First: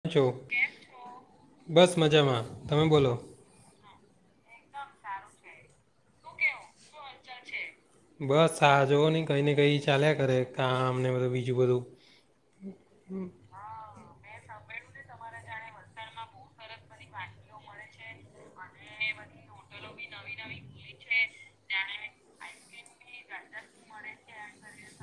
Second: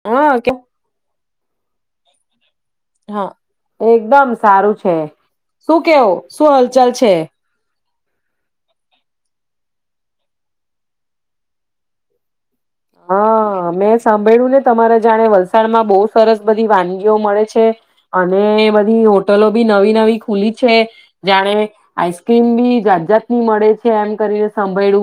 કેમ છો હા કે બસ મજામાં. તમે બોલો. હા એકદમ સારું છે શું કેવું શું હલચલ છે? બસ આ જોવ ની કઈ ને કઈ ચાલ્યા કરે કામને બધું બીજું બધું હા મેં સાંભળ્યું ને તમારા જાણે વલસા વલસાડ માં બો સરસ બધી વાનગીઓ મળે છે અને બધી હોટલો બી નવી નવી ખુલી છે. જાણે આઈસ્ક્રીમ બી જાત જાતની મળે છે એમ કરીને સાભયડુ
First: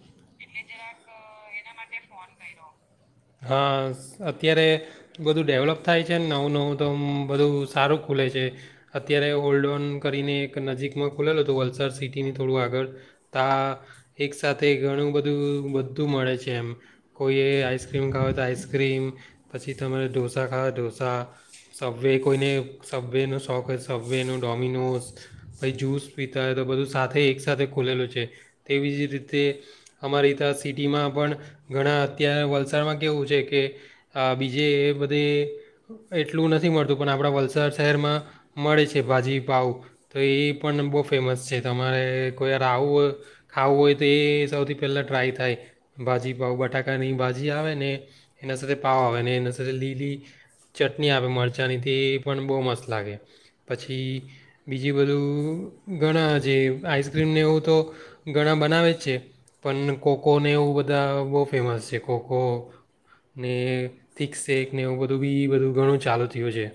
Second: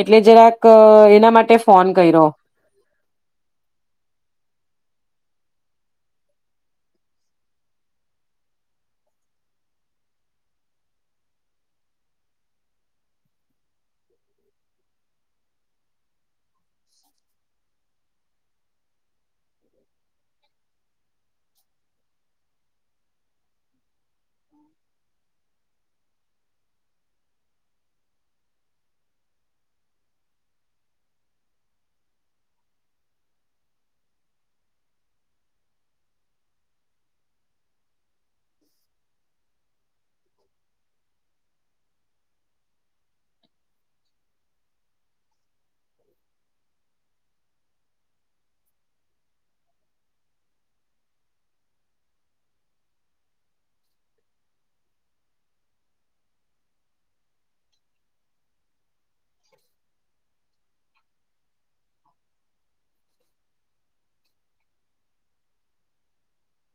એટલે જરાક એના માટે ફોન કર્યો હા અત્યારે બધું ડેવલપ થાય છેને નવું નવું તો મ બધું સારું ખુલે છે અત્યારે ઓલ્ડોન કરીને એક નજીકમાં ખુલેલું હતું વલસાડ સિટીની થોડું આગળ તા એક સાથે ઘણું બધું બધું મળે છે એમ કોઈએ આઈસ્ક્રીમ ખાવ તો આઈસ્ક્રીમ પછી તમારે ઢોસા ખાવ ઢોસા, સબવે કોઈને સબ્વેનો શોખ હોય. સબવેનો ડોમિનોસ પછી જૂસ પીતા હોય તો બધું સાથે એકસાથે ખોલેલું છે તેવી જ રીતે અમારી ત્યાં સિટીમાં પણ ઘણા અત્યારે વલસાડમાં કેવું છે કે બીજે એ બધે એટલું નથી મળતું પણ આપણા વલસાડ શહેરમાં મળે છે ભાજીપાવ તો એ પણ બો ફેમસ છે તમારે કોઈ આવું હોય ખાવું હોય તો એ સૌથી પહેલાં ટ્રાય થાય ભાજીપા પાવ. બટાકાની ભાજી આવે ને એના સાથે પાવ આવે ને એના સાથે લીલી ચટણી આવે મરચાંની તે પણ બહુ મસ્ત લાગે પછી બીજી બધું ઘણા જે આઈસ્ક્રીમને એવું તો ઘણા બનાવે જ છે પણ કોકોને એવું બધા બો ફેમસ છે ખકો ને થિક સેક ને એવું બધું બી બધું ઘણું ચાલુ થયું છે.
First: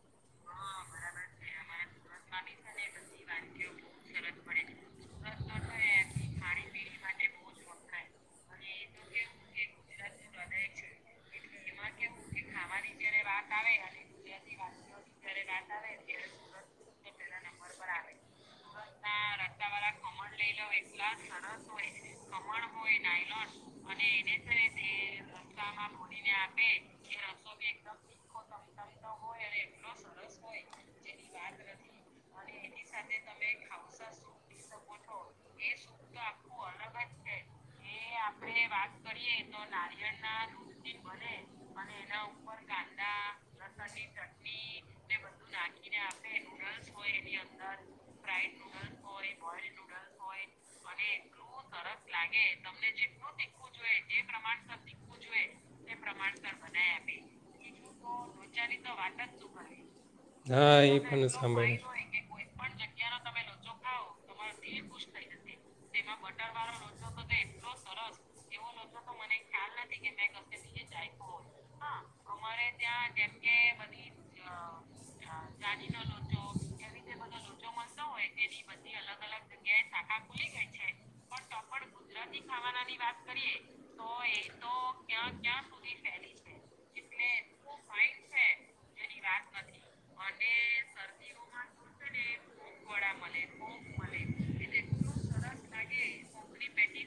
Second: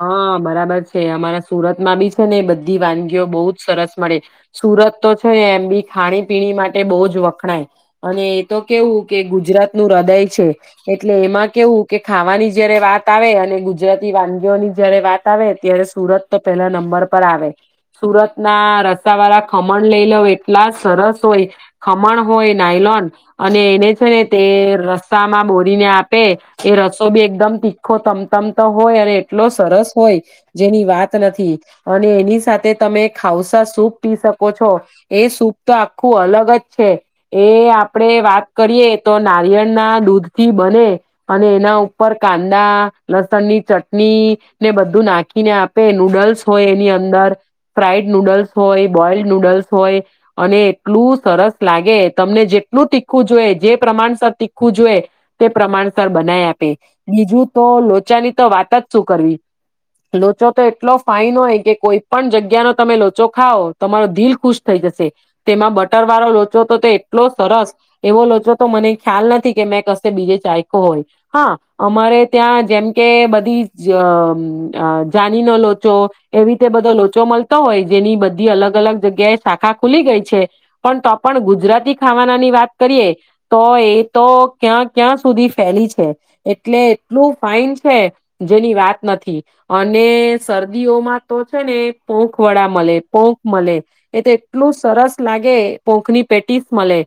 હા બરાબર છે. અમારા સુરતમાં બી છે ને બધી વાનગીઓ બહુ જ સરસ મળે. સુરત તો છે એમ બી ખાણી પીણી માટે બહુ જ વખણાય અને એ તો કેવું કે ગુજરાત નું હૃદય છે એટલે એમાં કેવું કે ખાવાની જયારે વાત આવે અને ગુજરાતી વાનગી ઓ ની જયારે વાત આવે ત્યારે સુરત તો પેલા નંબર પર આવે સુરત ના રસા વાળા ખમણ લઈ લો એટલા સરસ હોય, ખમણ હોય નાયલોન અને એને છે ને તે રસ્સામાં બોરીને આપે, એ રસો બી એકદમ તીખો તમતમતો હોય અને એટલો સરસ હોય જેની વાત નથી અને એની સાથે તમે ખાઉસા સૂપ પી શકો છો એ સૂપ તો આખું અલગ જ છે એ આપડે વાત કરીએ તો નારિયળના દૂધથી બને અને એના ઉપર કાંદા લસણની ચટ ની ને બધું નાખીને આપે નૂડલ્સ હોય એની અંદર ફ્રાઈડ નૂડલ્સ હોય બોઈલ્ડ નૂડલ્સ હોય. અને એટલું સરસ લાગે તમને જેટલું તીખવું જોઈએ જે પ્રમાણસર તીખવું જોઈએ તે પ્રમાણસર બનાઈ આપે, બીજું તો લોચાની તો વાત જ શું કરવી લોચો તો હા એટલો એ પણ ફાાઈન હોય, કે સાંભળ્યું કોઈ પણ જગ્યાનો તમે લોચો ખાઓ તમારો દિલ ખુશ થઈ જશે. તેમાં બટર વાળો લોચો તો તે એટલો સરસ એવો લોચો તો મને ખ્યાલ નથી કે મેં કશે બીજે ચાયખો હોય, હા અમારે ત્યાં જેમ કે બધી જ જાનીનો લોચો એવી રીતે બધો લોચો મતો હોય જેની બધી અલગ અલગ જગ્યાએ શાખા ખુલી લી ગઈ છે પણ તો ગુજરાતી ખાવાનાની વાત કરીએ, તો એ તો ક્યાં ક્યાં સુધી ફેલી છે એટલે એટલું ફાઈન છે. વાત નથી અને શરદીઓમાં તો છે ને પોંખ વડા મલે, પોંખ મલે એ એટલું સરસ લાગે પોંખની પેટીસ મલે,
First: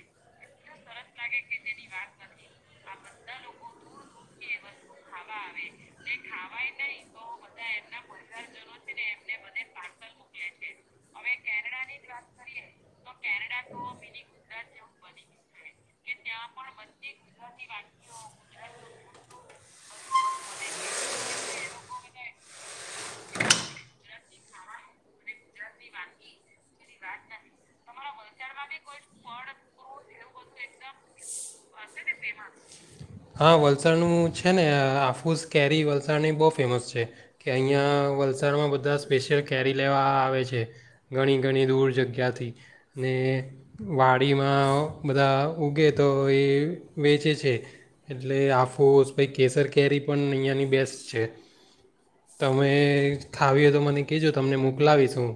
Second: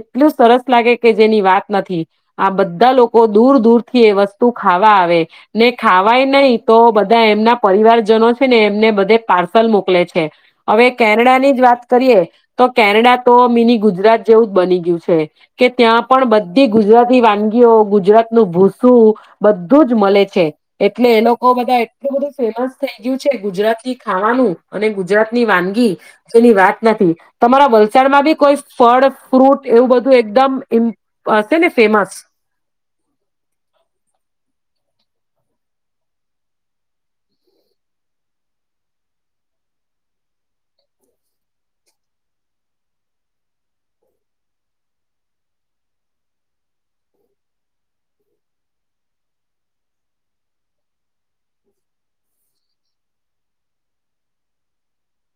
એટલું સરસ લાગે કે જેની વાત નથી, આ બધા લોકો દૂર દૂર થી એ વસ્તુ ખાવા આવે. ને ખાવાય નઈ તો બધા એમના પરિવારજનો છે ને એમને બધે પાર્સલ મોકલે છે, હવે કેનેડાની જ વાત કરીએ તો કેનેડા તો મિની ગુજરાત જેવું જ બની ગયું છે, કે ત્યાં પણ બધી ગુજરાતી વાનગીઓ ગુજરાતનું ભૂસું બધું જ મલે એટલે એ લોકો બધા એટલું બધું ફેમસ થઈ ગયું છે ગુજરાતની ખાવાનું અને ગુજરાતની વાનગી, જેની વાત નથી. તમારા વલસાડમાં બી કોઈ ફળ ફ્રૂટ એવું બધું એકદમ ઇ હશે ને ફેમસ? હા વલસાડનું છે ને આ આફૂસ કેરી વલસાડની બો ફેમસ છે કે અહીંયા વલસાડમાં બધા સ્પેશિયલ કેરી લેવા આવે છે, ઘણી ઘણી દૂર જગ્યાથી ને વાડીમાં બધા ઉગે તો એ વેચે છે એટલે આફુસ પછી કેસર કેરી પણ અઈયાની બેસ્ટ છે, તમે ખાવી હોય તો મને કેજો તમને મોકલાવી હું.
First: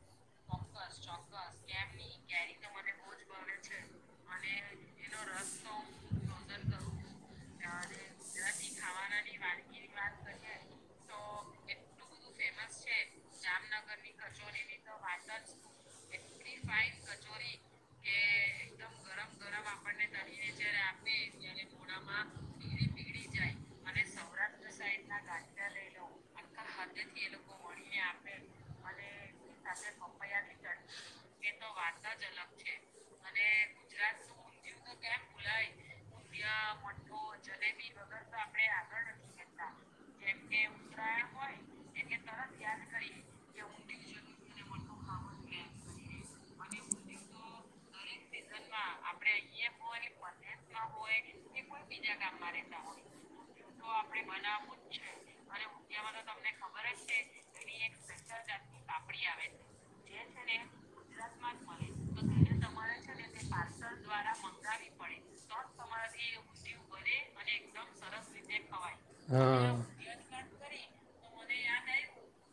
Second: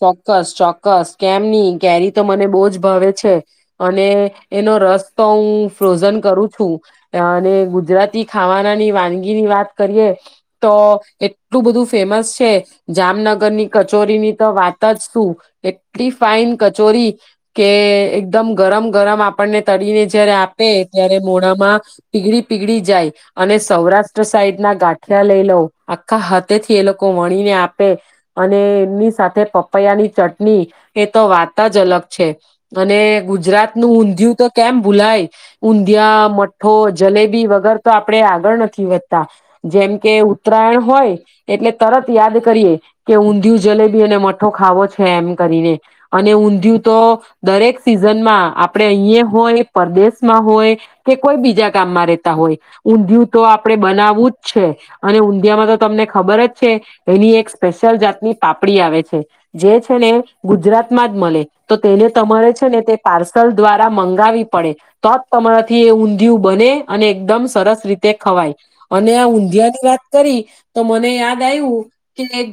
ચોક્કસ, ચોક્કસ, કેમની. કેરી તો મને બો જ ભાવે છે અને એનો રસ તો ઉં ફ્રોઝન કરું છું અને ગુજરાતી ખાવાનાની વાનગીની વાત કરીએ તો એટલું બધું ફેમસ છે જામનગ ની કચોરીની તો વાત જ શું? એટલી ફાઈન કચોરી કે એકદમ ગરમ ગરમ આપણને તરીને જયારે આપે, ત્યારે મોડામાં પીગળી પીગળી જાય અને સૌરાષ્ટ્ર સાઈડ ના ગાંઠિયા લઈ લઉ આખા હાથેથી એ લોકો વણીને આપે અને એમની સાથે પપૈયાની ચટની એ તો વાત જ અલગ છે અને ગુજરાતનું ઊંધિયું તો કેમ ભૂલાય, ઊંધીયા, મઠ્ઠો, જલેબી વગર તો આપણે આગળ નથી વધતા જેમ કે ઉત્તરાયણ હોય એટલે તરત યાદ કરીએ દીવ જલેબી અને મઠો ખાવો છે એમ કરીને. અને ઊંધિયું તો દરેક સિઝનમાં આપણેે અઈયે હોય પરદેશમાં હોય કે કોઈ બીજા ગામમાં રહેેતા હોય, ઊંધિયું તો આપડે બનાવવું જ છે અને ઊંધીયામાં તો તમને ખબર જ છે એની એક જાતની પાપડી આવે છે, જે છે ને ગુજરાત મા જ મલે તો તેને તમારે છે ને તે પાર્સલ દ્વારા મંગાવી પડે તો જ તમારાથી એ ઊંધિયું બને અને એકદમ સરસ રીતે ખવાય અને આ ઊંધીયાની વાત કરી તો મને યાદ આયવુ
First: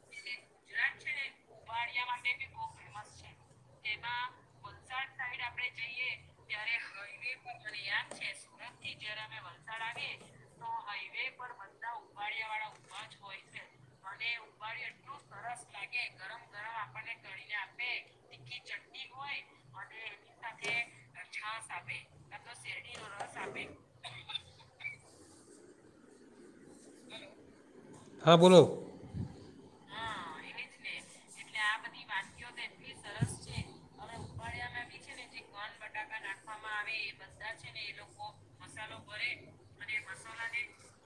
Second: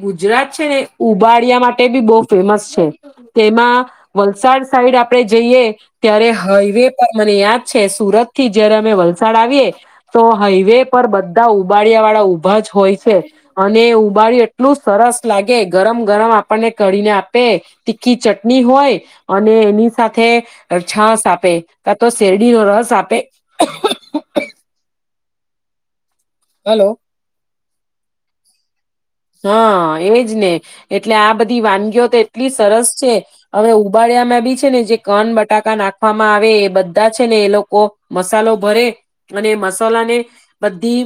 ગુજરાત છે ને ઉભાડ ડિયા માટે બી બો ફેમસ છે, તેમાં વલસાડ સાઈડ આપડે જઈએ ત્યારે હાઈવે પર મને યાદ છે સુરતથી જયારે અમે વલસાડ આવીએ, તો હાઈવે પર બધા ઉબાડિયા વાળા ઊભા જ હોય છે અને ઉબાડિયુ એટ એટલું સરસ લાગે ગરમ ગરમ આપ કાઢીને આપે તીખી ચટણી હોય અને એની સાથે છાસ આપે કા તો શેરડી નો રસ આપે. હલો. હા બોલો. હા એજ ને એટલે આ બધી વાનગીઓ તો એટલી સરસ છે હવે ઉબાડ્યામાં બી છે ને જે કન બટ બટાકા નાખવામાં આવે એ બધા છે ને એ લોકો મસાલો ભરે અને મસાલા ને બધી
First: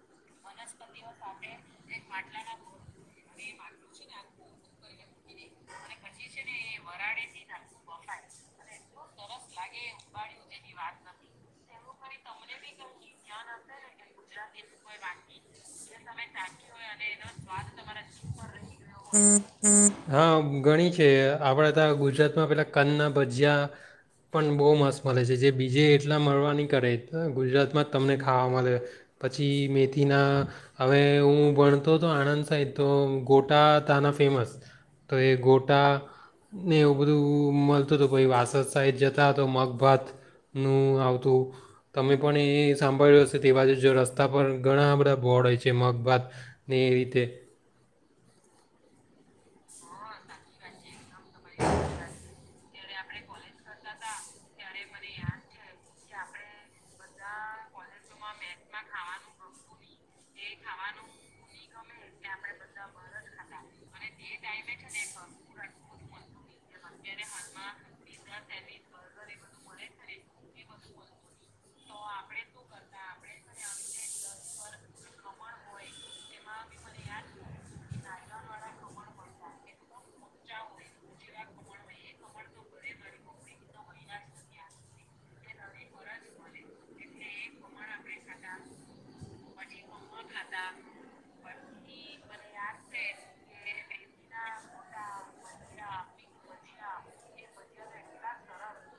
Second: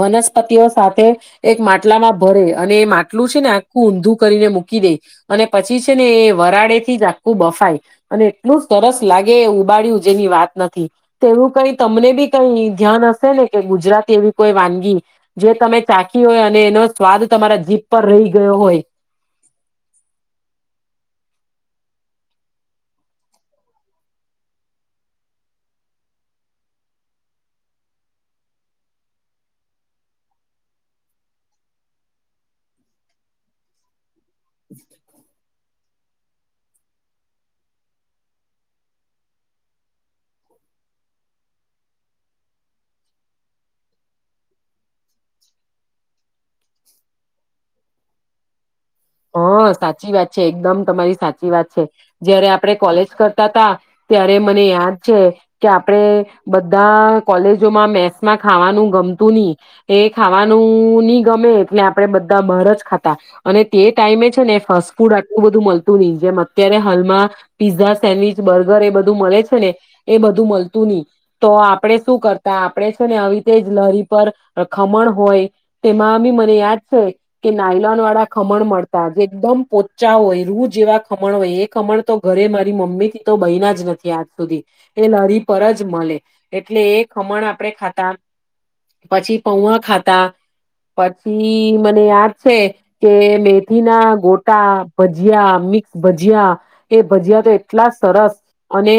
વનસ્પતિઓ સાથે એક માટ માટલામાં ભરે અને એ માટલું છે ને આખું ઊંધું કરીને મૂકી દે અને પછી છે ને એ વરાડે થી જ આખું બફાય અને એટલું સરસ લાગે એ ઉબાડ્યું જેની વાત નથી તેવું કઈ તમને બી કઈ ધ્યાન હશે ને કે ગુજરાત એવી કોઈ વાનગી જે તમે ચાખી હોય. એનો સ્વાદ તમારા જીભ પર રહી ગયો હોય. આપડે તા ગુજરાતમાં પેલા કન ના ભજીયા પણ બહુ મસ્ત મળે છે જે બીજે એટલા મળવાની કરે. ગુજરાતમાં જ તમને ખાવા મળે પછી મેથીના હવે હું ભણતો હતો આણંદ સાઇડ તો ગોટા તાના ફેમસ તો એ ગોટા ને એવું બધું મલ મલતું તો પછી વાસદ સાઇડ જતા તો મગભાતનું આવતું તમે પણ એ સાંભળ્યું હશે તે બાજુ જો રસ્તા પર ઘણા બધા બોડ હોય છે મગભાતને એ રીતે હા સાચી વાત છે. એકદમ તમારી સાચી વાત છે. જયારે આપ આપણે કોલેજ કરતા તા ત્યારે મને યાદ છે કે આપણે બધા કોલેજોમાં મેસમાં ખાવાનું ગમતું નહી. એ ખાવાનું નહી ગમે એટલે આપણે બધા બાર જ ખાતા અને તે ટાઈમે છે ને ફાસ્ટ ફૂડ આટલું બધું મળતું નહી જેમ અત્યારે હાલમાં પીઝા, સેન્ડવીચ, બર્ગર એ બધું મળે છે ને એ બધું મળતું નહી તો આપણે શું કરતા આપણે છે ને આવીતે જ લારી પર ખમણ હોય તેમાં બી મને યાદ છે કે નાયલોન વાળા ખમણ મળતા. જે એકદમ પોચા હોય રૂ જેવા ખમણ હોય એ ખમણ તો ઘરે મારી મમ્મી થી તો બય ના જ નથી આજ સુધી એ લારી પર જ મળે એટલે એ ખમણ આપડે ખાતા પછી પૌવા ખાતા પછી મને યાદ છે કે મેથી ના ગોટા, ભજીયા, મિક્સ ભજીયા એ ભજીયા તો એટલા સરસ અને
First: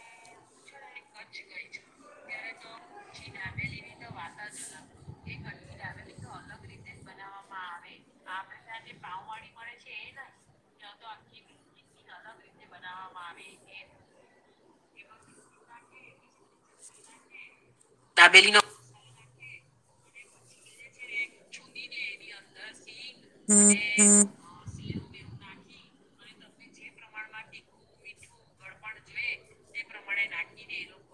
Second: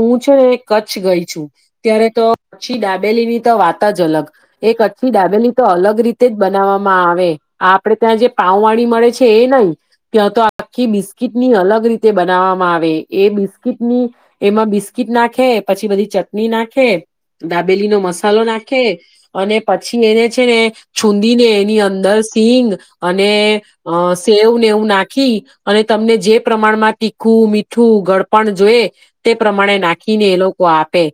હું છે ને કચ્છ ગઈ છું ત્યારે તો કચ્છી દાબેલી ની તો વાત જ અલગ એ કચ્છી દાબેલી તો અલગ રીતે જ બનાવવામાં આવે આપડે ત્યાં જે પાઉ વાડી મળે છે એ નય ત્યાં તો આખી બિસ્કીટ ની અલગ રીતે બનાવવામાં આવે એ બિસ્કીટ ની એમાં બિસ્કીટ નાખે પછી બધી ચટણી નાખે દાબે દાબેલી નો મસાલો નાખે. અને પછી એને છે ને છુંદી ને એની અંદર સિંગ અને અ સેવ ને એવું નાખી અને તમને જે પ્રમાણમાં તીખું મીઠું ગડપણ જોયે તે પ્રમાણે નાખીને એ લોકો આપે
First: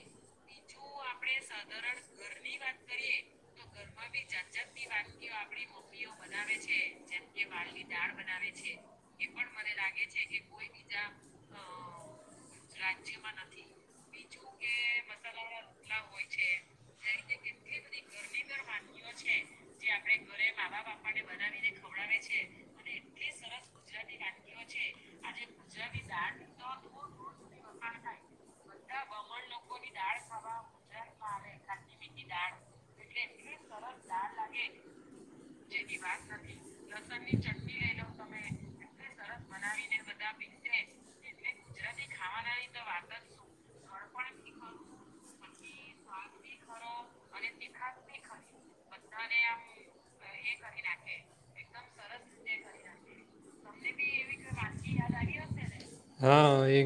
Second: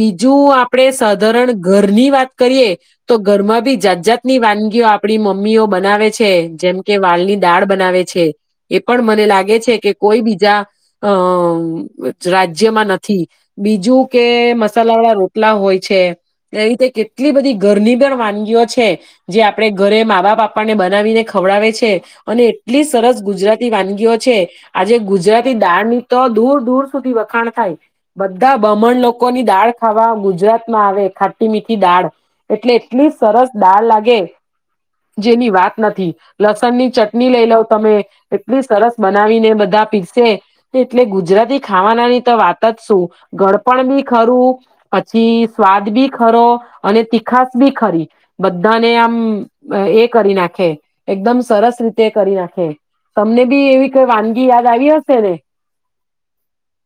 બીજું આપણે સાધારણ ઘરની વાત કરીએ તો ઘરમાં બી જાત જાતની વાનગીઓ આપણી મમ્મીઓ બનાવે છે. જેમ કે વાલની દાળ બનાવે છે એ પણ મને લાગે છે કે કોઈ બીજા અ રાજ્ય બીજું કે મસાલા વાળા રોટલા હોય છે. એ રીતે કેટલી બધી ઘરની પણ વાનગીઓ છે જે આપડે ઘરે મા બાપ આપડને બ ખવડાવે છે અને એટલી સરસ ગુજરાતી વાનગીઓ છે. આજે ગુજરાતી દાળ ની તો દૂર દૂર સુધી વખ બધા બાહ્મણ લોકોની દાળ ખાવા ગુજરાત માં આવે. ખાટી મીઠી દાળ એટલે એટલી સરસ દાળ લાગે જેની વાત લસણ ની ચટણી લઈ લવ તમે એટલી સરસ બનાવીને બધા પીરસે એટલે ગુજરાતી ખાવાના તો વાત જ શું? ગડપણ બી ખરું પછી સ્વાદ બી ખરો અને તીખાસ બી ખરી બધાને આમ એ કરી નાખે. એકદમ સરસ રીતે કરી નાખે તમને બી એવીઈ વાનગી યાદ આવી હશે ને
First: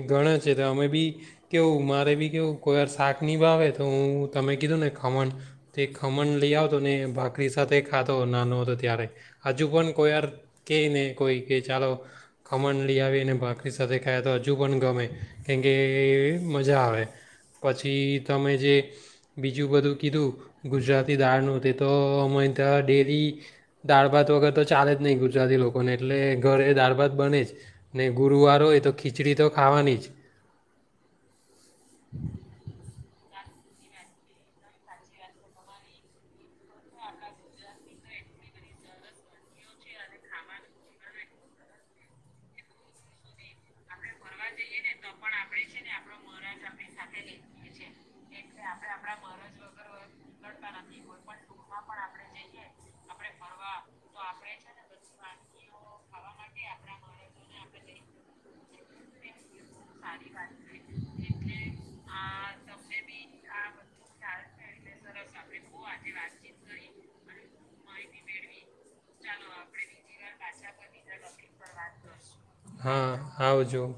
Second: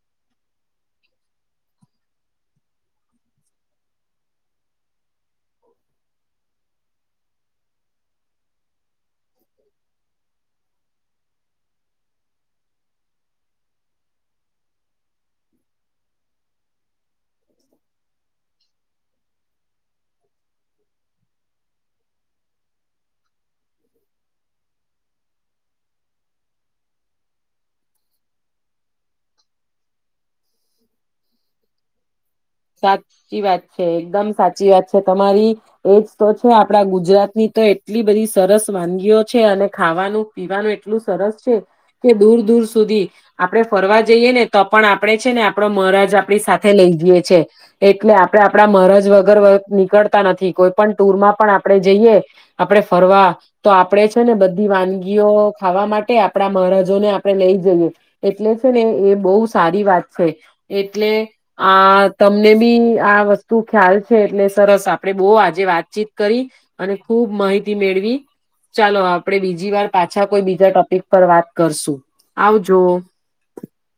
ગણે છે તો અમે બી કેવું મારે બી કેવું કોઈ વાર શાક નિભાવે તો હું તમે કીધું ને ખમણ તે ખમણ લઈ આવતો ને ભાખરી સાથે ખાતો નાનો હતો ત્યારે હજુ પણ કોઈ વાર ક ને કોઈ કે ચાલો ખમણ લઈ આવી ને ભાખરી સાથે ખાાય તો હજુ પણ ગમે કેમકે મજા આવે પછી તમે જે બીજું બધું કીધું ગુજરાતી દાળનું તે તો, અમારી ત્યાં ડેરી દાળ ભાત વગર તો ચાલે જ નહીં. ગુજરાતી લોકોને એટલે ઘરે દાળ ભાત બને જ ને ગુરુવાર હોય તો ખીચડી તો ખાવાની જ [inaudible] સાચી વાત છે એકદમ સાચી વાત છે તમારી એજ તો છે આપડા ગુજરાતની તો એટલી બધી સરસ વાનગીઓ છે અને ખાવાનું પીવાનું એટલું સરસ છે કે દૂર દૂર સુધી આપડણે ફરવા જઈએ ને તો પણ આપડે છે ને આપડો મહારાજ આપણી સાથે લઈ જઈએ છે. એટલે આપડણે આપણા મહારાજ વગર નીકળતા નથી કોઈ પણ ટુરમાં પણ આપણે જઈએ આપણે ફરવા તો આપણેે છે ને બધી વાનગીઓ ખાવા માટે આપણા મહારાજોને આપણે લઈ જઈએ એટલે છે ને એ બહુ સારી વાત કઇ એટલે આ તમને બી આ વસ્તુ ખ્યાલ છે એટલે સરસ આપડે બહુ આજે વાતચીત કરી અને ખુબ માહિતી મેળવી ચાલો આપ આપે બીજી વાર પાછા કોઈ બીજા ટોપિક પર વાત કરશું આવજો. હા આવજો